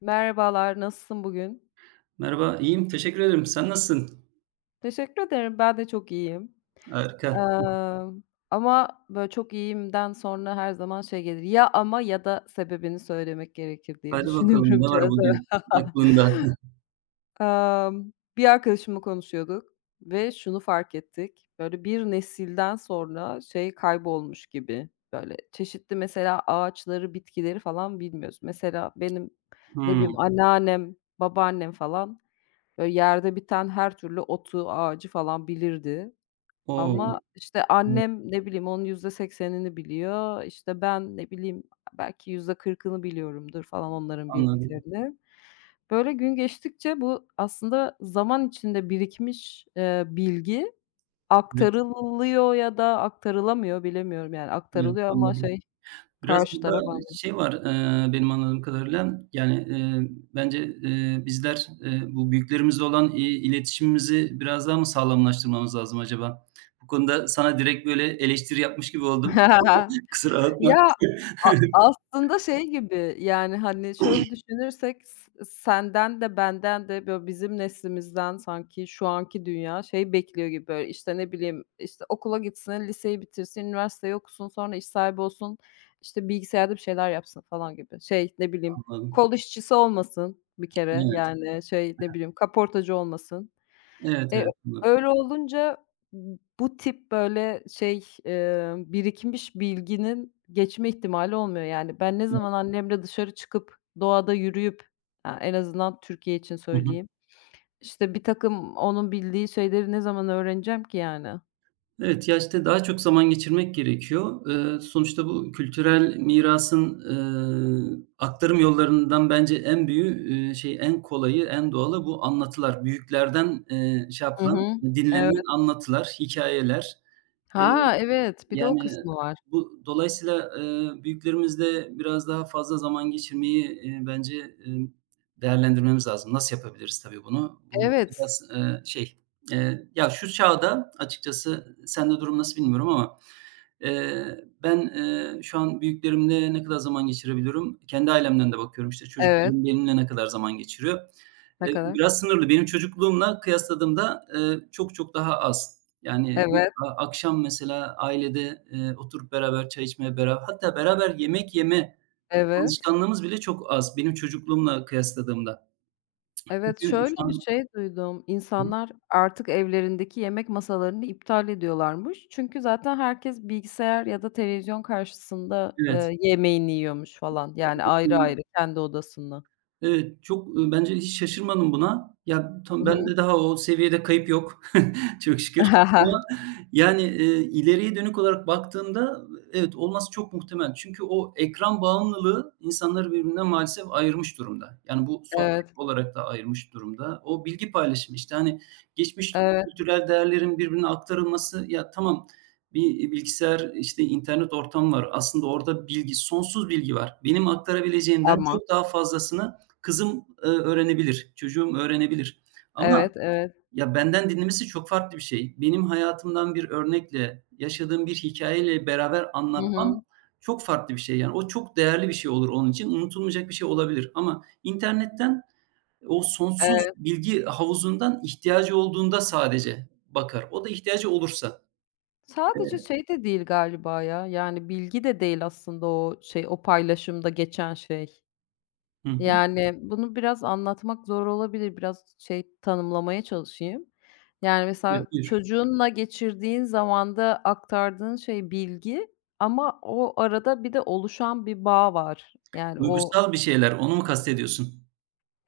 Merhabalar, nasılsın bugün? Merhaba, iyiyim, teşekkür ederim. Sen nasılsın? Teşekkür ederim, ben de çok iyiyim. Harika. Emm, ama böyle çok iyiyimden sonra her zaman şey gelir, ya ama ya da sebebini söylemek gerekir diye Hadi bakalım, düşünüyorum ne var biraz. bugün aklında? Emm, bir arkadaşımla konuşuyorduk ve şunu fark ettik, böyle bir nesilden sonra şey kaybolmuş gibi, böyle çeşitli mesela ağaçları, bitkileri falan bilmiyoruz. Mesela benim, ne Hımm. bileyim, anneannem, babaannem falan böyle yerde biten her türlü otu, ağacı falan bilirdi O! ama, işte, Evet, annem, ne bileyim, onun %80'ini biliyor. İşte, ben, ne bileyim, belki %40'ını biliyorumdur falan onların anladım. bildiklerini. Böyle gün geçtikçe bu aslında zaman içinde birikmiş, bilgi Evet, aktarılıyor ya da aktarılamıyor bilemiyorum. Yani evet, aktarılıyor ama anladım. şey, Biraz karşı burada taraf. şey var, benim anladığım kadarıyla, yani, bence, bizler, bu büyüklerimizle olan, iletişimimizi biraz daha mı sağlamlaştırmamız lazım acaba? Bu konuda sana direkt böyle eleştiri yapmış gibi oldum. Kusura bakma. Ya, aslında şey gibi, yani, hani, şöyle düşünürsek senden de benden de böyle bizim neslimizden sanki şu anki dünya şey bekliyor gibi, böyle, işte, ne bileyim, işte, okula gitsin, liseyi bitirsin, üniversiteyi okusun, sonra iş sahibi olsun, işte, bilgisayarda bir şeyler yapsın falan gibi. Şey, ne bileyim, Anladım. kol işçisi olmasın bir kere, Evet. yani, şey, ne bileyim, kaportacı olmasın. Evet, E, evet. Anladım. öyle olunca bu tip, böyle, şey, birikmiş bilginin geçme ihtimali olmuyor. Yani, ben ne Evet. zaman annemle dışarı çıkıp doğada yürüyüp, ya, en azından Türkiye için söyleyeyim, işte, birtakım onun bildiği şeyleri ne zaman öğreneceğim ki, yani? Evet, ya, işte, daha çok zaman geçirmek gerekiyor. Sonuçta bu kültürel mirasın, aktarım yollarından bence en büyüğü, şey, en kolayı, en doğalı bu anlatılar. Büyüklerden, şey Hı yapılan, hı. Evet. dinlenilen anlatılar, hikayeler. E, Ha, evet, bir de o yani, kısmı var. bu dolayısıyla, büyüklerimizle biraz daha fazla zaman geçirmeyi, bence, değerlendirmemiz lazım. Nasıl yapabiliriz tabii bunu? Bu Evet, biraz, şey, ya, şu çağda açıkçası sende durum nasıl bilmiyorum ama, ben, şu an büyüklerimle ne kadar zaman geçirebiliyorum? Kendi ailemden de bakıyorum, işte, evet. çocuklarım benimle ne kadar zaman geçiriyor? Ne kadar? Biraz sınırlı. Benim çocukluğumla kıyasladığımda, çok çok daha az. Yani Evet, akşam mesela ailede, oturup beraber çay içmeye, bera hatta beraber yemek yeme evet. alışkanlığımız bile çok az benim çocukluğumla kıyasladığımda. Evet, Çünkü şöyle şu bir an. şey duydum. İnsanlar artık evlerindeki yemek masalarını iptal ediyorlarmış. Çünkü zaten herkes bilgisayar ya da televizyon karşısında, Evet. Yemeğini yiyormuş falan. Yani ayrı ayrı kendi odasında. Evet, çok, bence hiç şaşırmadım buna. Ya, Hı tamam hı. bende daha o seviyede kayıp yok, çok şükür, ama yani, ileriye dönük olarak baktığımda, evet, olması çok muhtemel. Çünkü o ekran bağımlılığı insanları birbirinden maalesef ayırmış durumda. Yani bu sohbet Evet, olarak da ayırmış durumda. O bilgi paylaşımı, işte, hani, geçmiş evet kültürel değerlerin birbirine aktarılması, ya, tamam, bir bilgisayar, işte, internet ortamı var. Aslında orada bilgi, sonsuz bilgi var. Benim aktarabileceğimden ama çok daha fazlasını. Kızım, öğrenebilir, çocuğum öğrenebilir ama evet, evet. ya, benden dinlemesi çok farklı bir şey. Benim hayatımdan bir örnekle, yaşadığım bir hikayeyle beraber Hı anlatmam hı. çok farklı bir şey. Yani o çok değerli bir şey olur onun için, unutulmayacak bir şey olabilir ama internetten o sonsuz Evet. bilgi havuzundan ihtiyacı olduğunda sadece bakar. O da ihtiyacı olursa. E, Sadece şey de değil galiba ya, yani bilgi de değil aslında o şey, o paylaşımda geçen şey. Hı hı. Yani, bunu biraz anlatmak zor olabilir. Biraz şey, tanımlamaya çalışayım. Yani, Evet, mesela buyur. çocuğunla geçirdiğin zamanda aktardığın şey bilgi ama o arada bir de oluşan bir bağ var. Yani, o Duygusal bir şeyler, onu mu kastediyorsun?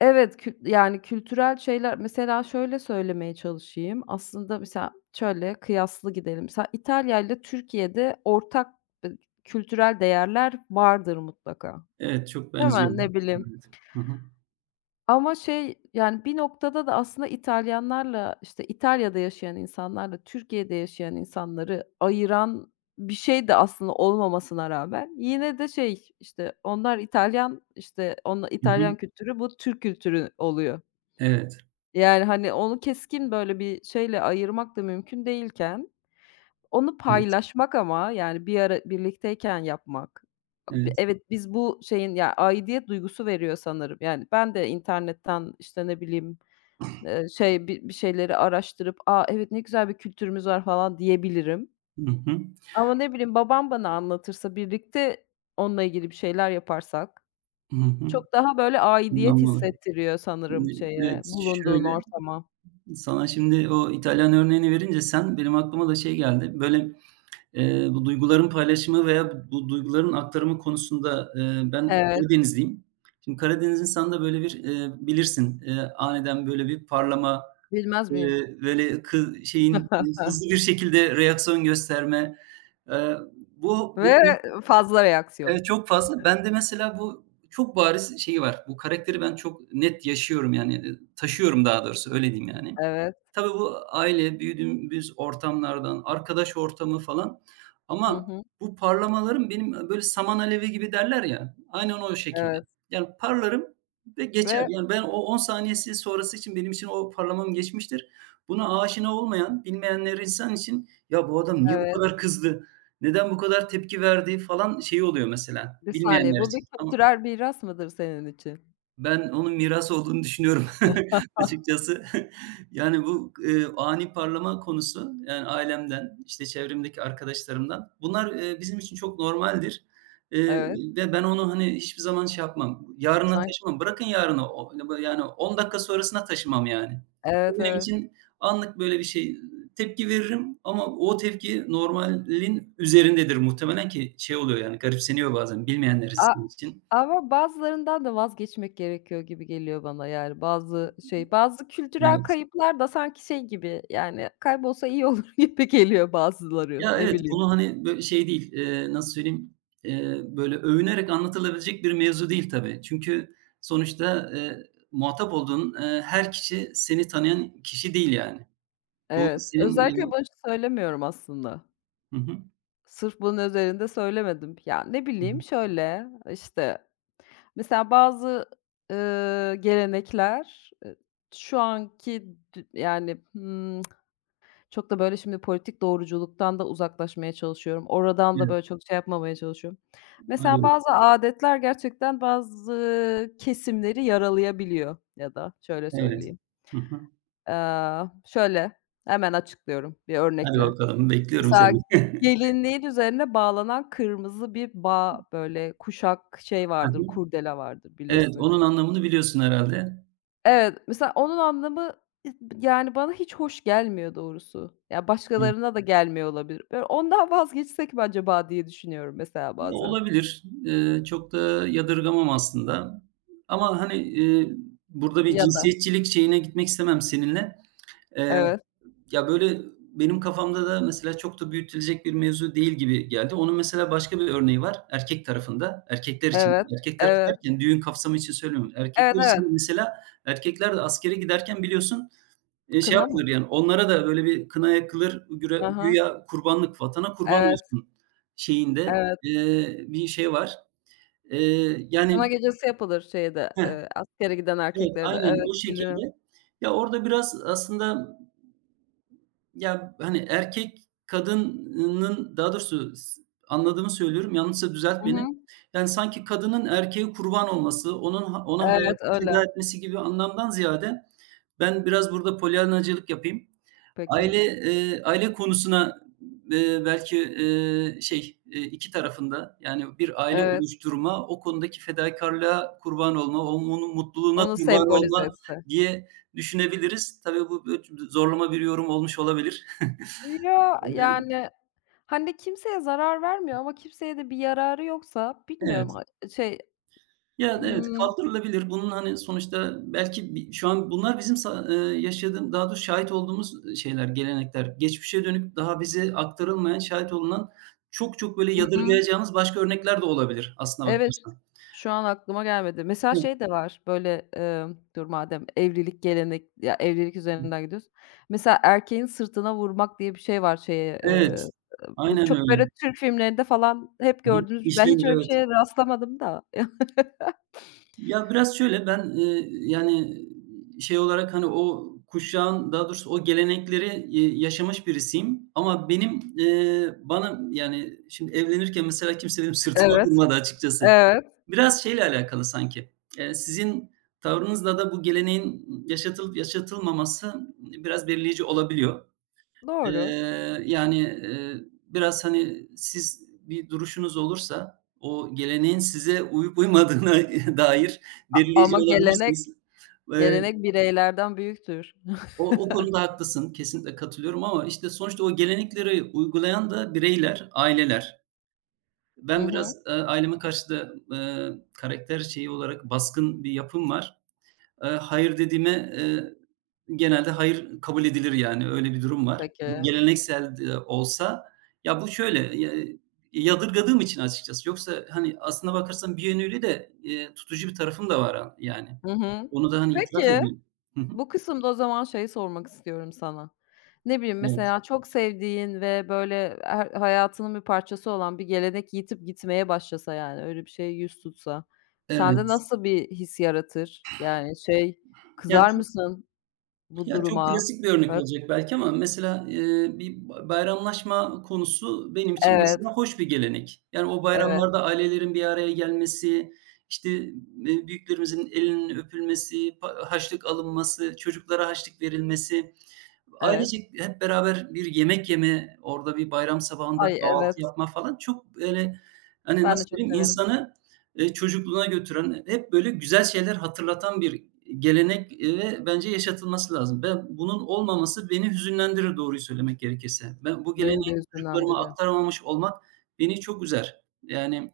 evet, yani, kültürel şeyler. Mesela şöyle söylemeye çalışayım. Aslında mesela şöyle kıyaslı gidelim. Mesela İtalya ile Türkiye'de ortak, ııı, kültürel değerler vardır mutlaka, Evet, çok değil mi? benziyor. Ne bileyim. Evet. Hı hı. Ama şey, yani, bir noktada da aslında İtalyanlarla, işte, İtalya'da yaşayan insanlarla Türkiye'de yaşayan insanları ayıran bir şey de aslında olmamasına rağmen yine de şey, işte, onlar İtalyan, işte, onla Hı hı. İtalyan kültürü, bu Türk kültürü oluyor. Evet, Yani, hani, onu keskin böyle bir şeyle ayırmak da mümkün değilken onu evet, paylaşmak ama, yani, bir ara birlikteyken yapmak. Evet. Evet, biz bu şeyin ya, aidiyet duygusu veriyor sanırım. Yani, ben de internetten, işte, ne bileyim, şey, bir şeyleri araştırıp, "A, evet, ne güzel bir kültürümüz var." falan diyebilirim. Hı hı. Ama ne bileyim, babam bana anlatırsa, birlikte onunla ilgili bir şeyler yaparsak Hı hı. çok daha, böyle, aidiyet Anladım. hissettiriyor sanırım Şimdi, şeye, evet, bulunduğun şöyle, ortama. sana şimdi o İtalyan örneğini verince sen benim aklıma da şey geldi. Böyle, bu duyguların paylaşımı veya bu duyguların aktarımı konusunda, ben Evet, Karadenizliyim. Şimdi Karadeniz insanında böyle bir, bilirsin, aniden böyle bir parlama, bilmez miyim? Böyle kı şeyin hızlı bir şekilde reaksiyon gösterme. Eee, bu Ve fazla reaksiyon. Evet, çok fazla. Ben de mesela bu çok bariz şeyi var. Bu karakteri ben çok net yaşıyorum yani, taşıyorum daha doğrusu, öyle diyeyim yani. Evet. Tabii bu aile, büyüdüğümüz ortamlardan, arkadaş ortamı falan Hı ama hı. bu parlamalarım benim, böyle saman alevi gibi derler ya, aynen o şekilde. Evet Yani parlarım ve geçer. ve Yani ben o 10 saniyesi sonrası için benim için o parlamam geçmiştir. Buna aşina olmayan, bilmeyenler insan için "Ya, bu adam niye bu evet, kadar kızdı, neden bu kadar tepki verdi?" falan şeyi oluyor mesela bir saniye, bilmeyenler bu bir için ama kültürel miras mıdır senin için? ben onun miras olduğunu düşünüyorum açıkçası. Yani, bu, ani parlama konusu, yani, ailemden, işte, çevremdeki arkadaşlarımdan bunlar, bizim için çok normaldir, eee, Evet, ve ben onu, hani, hiçbir zaman şey yapmam, yarına sanki taşımam. Bırakın yarına, o yani, 10 dakika sonrasına taşımam, yani. Bu evet, benim evet. için anlık böyle bir şey. Tepki veririm ama o tepki normalin üzerindedir muhtemelen ki şey oluyor, yani, garipseniyor bazen bilmeyenler A için. ama bazılarından da vazgeçmek gerekiyor gibi geliyor bana, yani, bazı şey, bazı kültürel Evet. kayıplar da sanki şey gibi, yani, kaybolsa iyi olur gibi geliyor bazıları, Ya, ne evet, bileyim. konu, hani, böyle şey değil, nasıl söyleyeyim, böyle övünerek anlatılabilecek bir mevzu değil tabii. Çünkü sonuçta, muhatap olduğun, her kişi seni tanıyan kişi değil yani. Bu Evet, senin, özellikle bunu söylemiyorum aslında. Hı hı. Sırf bunun üzerinde söylemedim. Ya, ne Hı hı. bileyim, şöyle, işte. Mesela bazı, gelenekler, şu anki dü yani, çok da böyle şimdi politik doğruculuktan da uzaklaşmaya çalışıyorum. Oradan da Evet, böyle çok şey yapmamaya çalışıyorum. Mesela arıyorum. bazı âdetler gerçekten bazı kesimleri yaralayabiliyor ya da şöyle Evet. söyleyeyim. Hı hı. Şöyle, hemen açıklıyorum bir Hadi örnekle. bakalım, bekliyorum Mesela seni. gelinliğin üzerine bağlanan kırmızı bir bağ, böyle kuşak şey Hı vardır, hı. kurdele vardır Evet, bilirsin. onun anlamını biliyorsun herhâlde. Evet, mesela onun anlamı, ııı, yani, bana hiç hoş gelmiyor doğrusu. Ya, Evet. başkalarına da gelmiyor olabilir. Böyle, ondan vazgeçsek mi acaba diye düşünüyorum mesela bazen Olabilir. Çok da yadırgamam aslında ama, hani, burada bir ya da cinsiyetçilik şeyine gitmek istemem seninle. Eee, evet, Ya, böyle, benim kafamda da mesela çok da büyütülecek bir mevzu değil gibi geldi. Onun mesela başka bir örneği var erkek tarafında. Erkekler evet, için, erkek tarafı evet, derken düğün kapsamı için söylemiyorum. evet, Erkekler evet. için mesela erkekler de askere giderken biliyorsun, şey Kına mı? yapılır, yani, onlara da böyle bir kına yakılır, güre Hı hı. güya kurbanlık, vatana kurban Evet, olsun şeyinde, evet. Bir şey var. Kına Yani gecesi yapılır şeyde, Heh, askere giden evet, erkeklerde. aynen Evet, o bilirim. şekilde. Ya, orada biraz aslında ya, hani, erkek kadının daha doğrusu s anladığımı söylüyorum, yanlışsa düzelt Hı hı. beni. Yani, sanki kadının erkeğe kurban olması, onun ha ona Evet, hayatını feda öyle. etmesi gibi anlamdan ziyade ben biraz burada polyanacılık yapayım. Peki. Aile, aile konusuna, belki, şey, 2 tarafın yani bir aile Evet, oluşturma, o konudaki fedakârlığa kurban olma, onun mutluluğuna onu kurban sembolize olma etse. diye düşünebiliriz. Tabii bu zorlama bir yorum olmuş olabilir. Ya, Eee, yani, hani, kimseye zarar vermiyor ama kimseye de bir yararı yoksa evet. bilmiyorum ha şey, Ya, evet, ımm, kaldırılabilir. Bunun, hani, sonuçta belki bi şu an bunlar bizim sa yaşadığım daha doğrusu şahit olduğumuz, şeyler, gelenekler. Geçmişe dönük daha bize aktarılmayan, şahit olunan çok çok böyle hı hı, yadırgayacağımız başka örnekler de olabilir aslına evet, bakarsan. şu an aklıma gelmedi. Mesela Hı şey de var, böyle, dur madem evlilik gelenek ya, evlilik hı. üzerinden gidiyoruz. Mesela erkeğin sırtına vurmak diye bir şey var şeye, Evet. bu Aynen çok öyle. böyle Türk filmlerinde falan hep Hı hı. gördüğümüz ben hiç İşlenir, öyle bir evet. şeye rastlamadım da. Ya, biraz şöyle, ben, yani, şey olarak, hani, o kuşağın, daha doğrusu o gelenekleri, yaşamış birisiyim ama benim, bana, yani, şimdi evlenirken mesela kimse benim sırtıma Evet, vurmadı açıkçası. evet, Biraz şeyle alakalı sanki, sizin tavrınızla da bu geleneğin yaşatılıp yaşatılmaması biraz belirleyici olabiliyor. doğru. Yani, biraz, hani, siz bir duruşunuz olursa o geleneğin size uyup uymadığına dair belirleyici Ama gelenek olabilirsiniz. Eee, bireylerden büyüktür. o konuda haklısın, kesinlikle katılıyorum ama, işte, sonuçta o gelenekleri uygulayan da bireyler, aileler. Hı Ben hı. biraz, aileme karşı da, karakter şeyi olarak baskın bir yapım var. Hayır dediğime, eee, genelde hayır kabul edilir yani, öyle bir durum var. Bu Peki. geleneksel de olsa ya, bu şöyle, yadırgadığım için açıkçası yoksa, hani, aslına bakarsan bir yönüyle de, tutucu bir tarafım da var a yani. Hı hı. Onu da, hani, itiraf Peki, edeyim. Hı hı. bu kısımda o zaman şeyi sormak istiyorum sana. Ne bileyim, Evet, mesela çok sevdiğin ve böyle her hayatının bir parçası olan bir gelenek yitip gitmeye başlasa, yani, öyle bir şey yüz tutsa sende evet. nasıl bir his yaratır? Yani, şey, Ya, kızar mısın bu ya, çok duruma? klasik bir örnek Böyle olacak belki ama mesela, bir ba bayramlaşma konusu benim için evet, mesela hoş bir gelenek. Yani, o evet, bayramlarda ailelerin bir araya gelmesi, işte, büyüklerimizin elinin öpülmesi, pa haçlık alınması, çocuklara haçlık verilmesi. evet. Ailecek hep beraber bir yemek yeme, orada bir bayram sabahında Ay, kahvaltı evet. yapma falan çok böyle, hani, Ben nasıl de çok söyleyeyim, severim. insanı, çocukluğuna götüren, hep böyle güzel şeyler hatırlatan bir gelenek, ve bence yaşatılması lazım. Ben bunun olmaması beni hüzünlendirir doğruyu söylemek gerekirse. Ben bu geleneği Beni de çocuklarıma hüzünlendiriyor. aktaramamış olmak beni çok üzer. Yani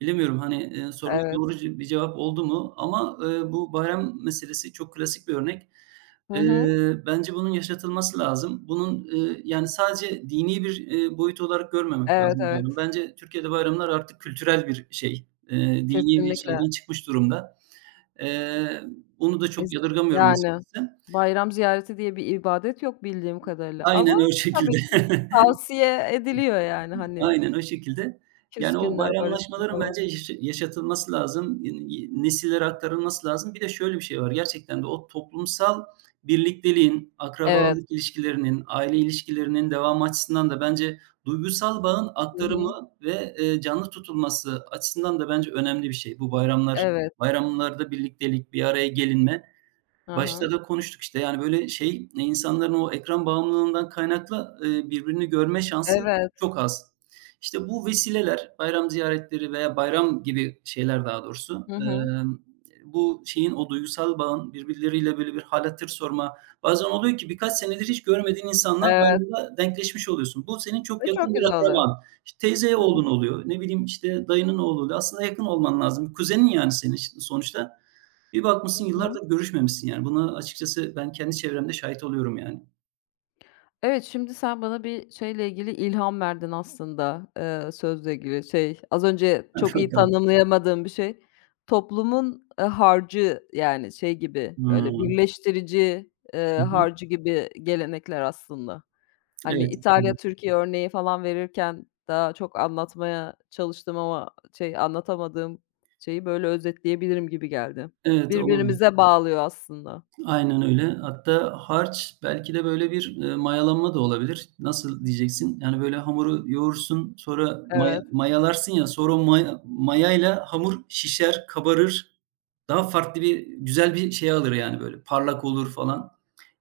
bilemiyorum, hani, soruna Evet. doğru ce bir cevap oldu mu ama, bu bayram meselesi çok klasik bir örnek. Hı hı. Bence bunun yaşatılması lazım. Bunun, yani sadece dini bir, boyut olarak görmemek Evet, lazım bu evet. bayramı. Bence Türkiye'de bayramlar artık kültürel bir şey. Dini bir Kesinlikle. şeyden çıkmış durumda. Eee, Onu da Ez çok yadırgamıyorum yani açıkçası. bayram ziyareti diye bir ibadet yok bildiğim kadarıyla ama Aynen o şekilde. tabii ki tavsiye ediliyor yani, hani, Aynen o şekilde. Yani o küskünler barışsın bayramlaşmaların falan. bence yaşı yaşatılması lazım, nesillere aktarılması lazım. Bir de şöyle bir şey var, gerçekten de o toplumsal birlikteliğin, Evet. akrabalık ilişkilerinin, aile ilişkilerinin devamı açısından da bence duygusal bağın Hı hı. aktarımı ve, canlı tutulması açısından da bence önemli bir şey. Bu bayramlar Evet. bayramlarda birliktelik, bir araya gelinme. Hı Başta hı. da konuştuk işte, yani, böyle, şey, e, insanların o ekran bağımlılığından kaynaklı, birbirini görme şansı Evet. çok az. İşte, bu vesileler, bayram ziyaretleri veya bayram gibi şeyler daha doğrusu, Hı hı. Bu şeyin, o duygusal bağın, birbirleriyle, böyle, bir hâl hatır sorma. Bazen oluyor ki birkaç senedir hiç görmediğin insanla Evet bayramda denkleşmiş oluyorsun. Bu senin çok ve yakın çok bir güzel oluyor. akraban. İşte, teyze Hı oğlun oluyor, ne bileyim, işte, dayının oğlu oluyor. Aslında yakın olman lazım. Kuzenin, yani, senin sonuçta. Bir bakmışsın hı. yıllardır görüşmemişsin yani. Buna açıkçası ben kendi çevremde şahit oluyorum yani. Evet, şimdi sen bana bir şeyle ilgili ilham verdin aslında, sözle ilgili. Şey, az önce Hadi çok iyi bakalım. tanımlayamadığım bir şey. Toplumun, harcı, yani, şey gibi, böyle, Hıı. birleştirici, Hı hı. harcı gibi gelenekler aslında. Hani, Evet. Hı. İtalya-Türkiye örneği falan verirken daha çok anlatmaya çalıştım ama şey, anlatamadığım şeyi böyle özetleyebilirim gibi geldi. Evet, olabilir. Birbirimize bağlıyor aslında. Aynen öyle. Hatta harç belki de böyle bir, mayalanma da olabilir. Nasıl diyeceksin? Yani, böyle, hamuru yoğursun, sonra maya Evet. mayalarsın ya, sonra o maya mayayla hamur şişer, kabarır. Daha farklı bir, güzel bir şey alır, yani, böyle, parlak olur falan.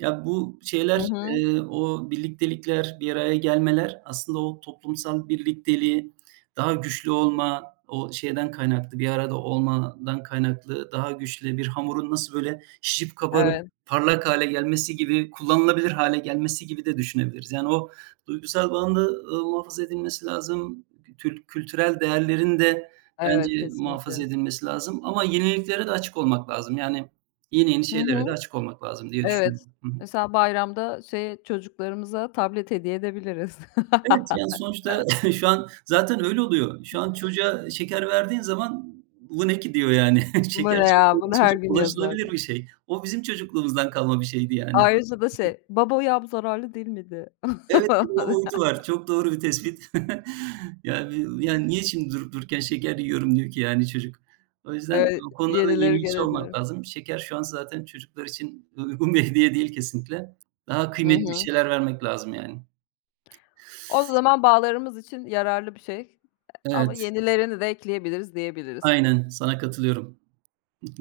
Ya, bu Hı şeyler, hı. O birliktelikler, bir araya gelmeler aslında o toplumsal birlikteliği daha güçlü olma, o şeyden kaynaklı, bir arada olmadan kaynaklı daha güçlü bir hamurun nasıl böyle şişip kabarıp Evet, parlak hale gelmesi gibi, kullanılabilir hale gelmesi gibi de düşünebiliriz. Yani o duygusal bağın da, muhafaza edilmesi lazım. Tül kültürel değerlerin de evet, bence muhafaza kesinlikle. edilmesi lazım ama yeniliklere de açık olmak lazım. Yani yeni yeni Hı şeylere de hı. açık olmak lazım diye düşünüyorum. Evet. Hı hı. Mesela bayramda şey çocuklarımıza tablet hediye edebiliriz. Evet, yani, sonuçta şu an zaten öyle oluyor. Şu an çocuğa şeker verdiğin zaman "Bu ne ki?" diyor yani. Bu Şeker ne çok ya? onun Bunu için her çok gün yazarlar. ulaşılabilir bir şey. O bizim çocukluğumuzdan kalma bir şeydi yani. Ayrıca da şey, "Baba o yağ zararlı değil miydi?" Evet, bir de o boyutu var. Çok doğru bir tespit. Ya, bir yani, niye şimdi durup dururken şeker yiyorum diyor ki yani çocuk. O yüzden Evet, o konuda da yenileri yenilikçi olmak gelebilir. lazım. Şeker şu an zaten çocuklar için uygun bir hediye değil kesinlikle. Daha Hı kıymetli bir hı. şeyler vermek lazım yani. O zaman bağlarımız için yararlı bir şey ama Evet, yenilerini de ekleyebiliriz diyebiliriz. aynen sana katılıyorum.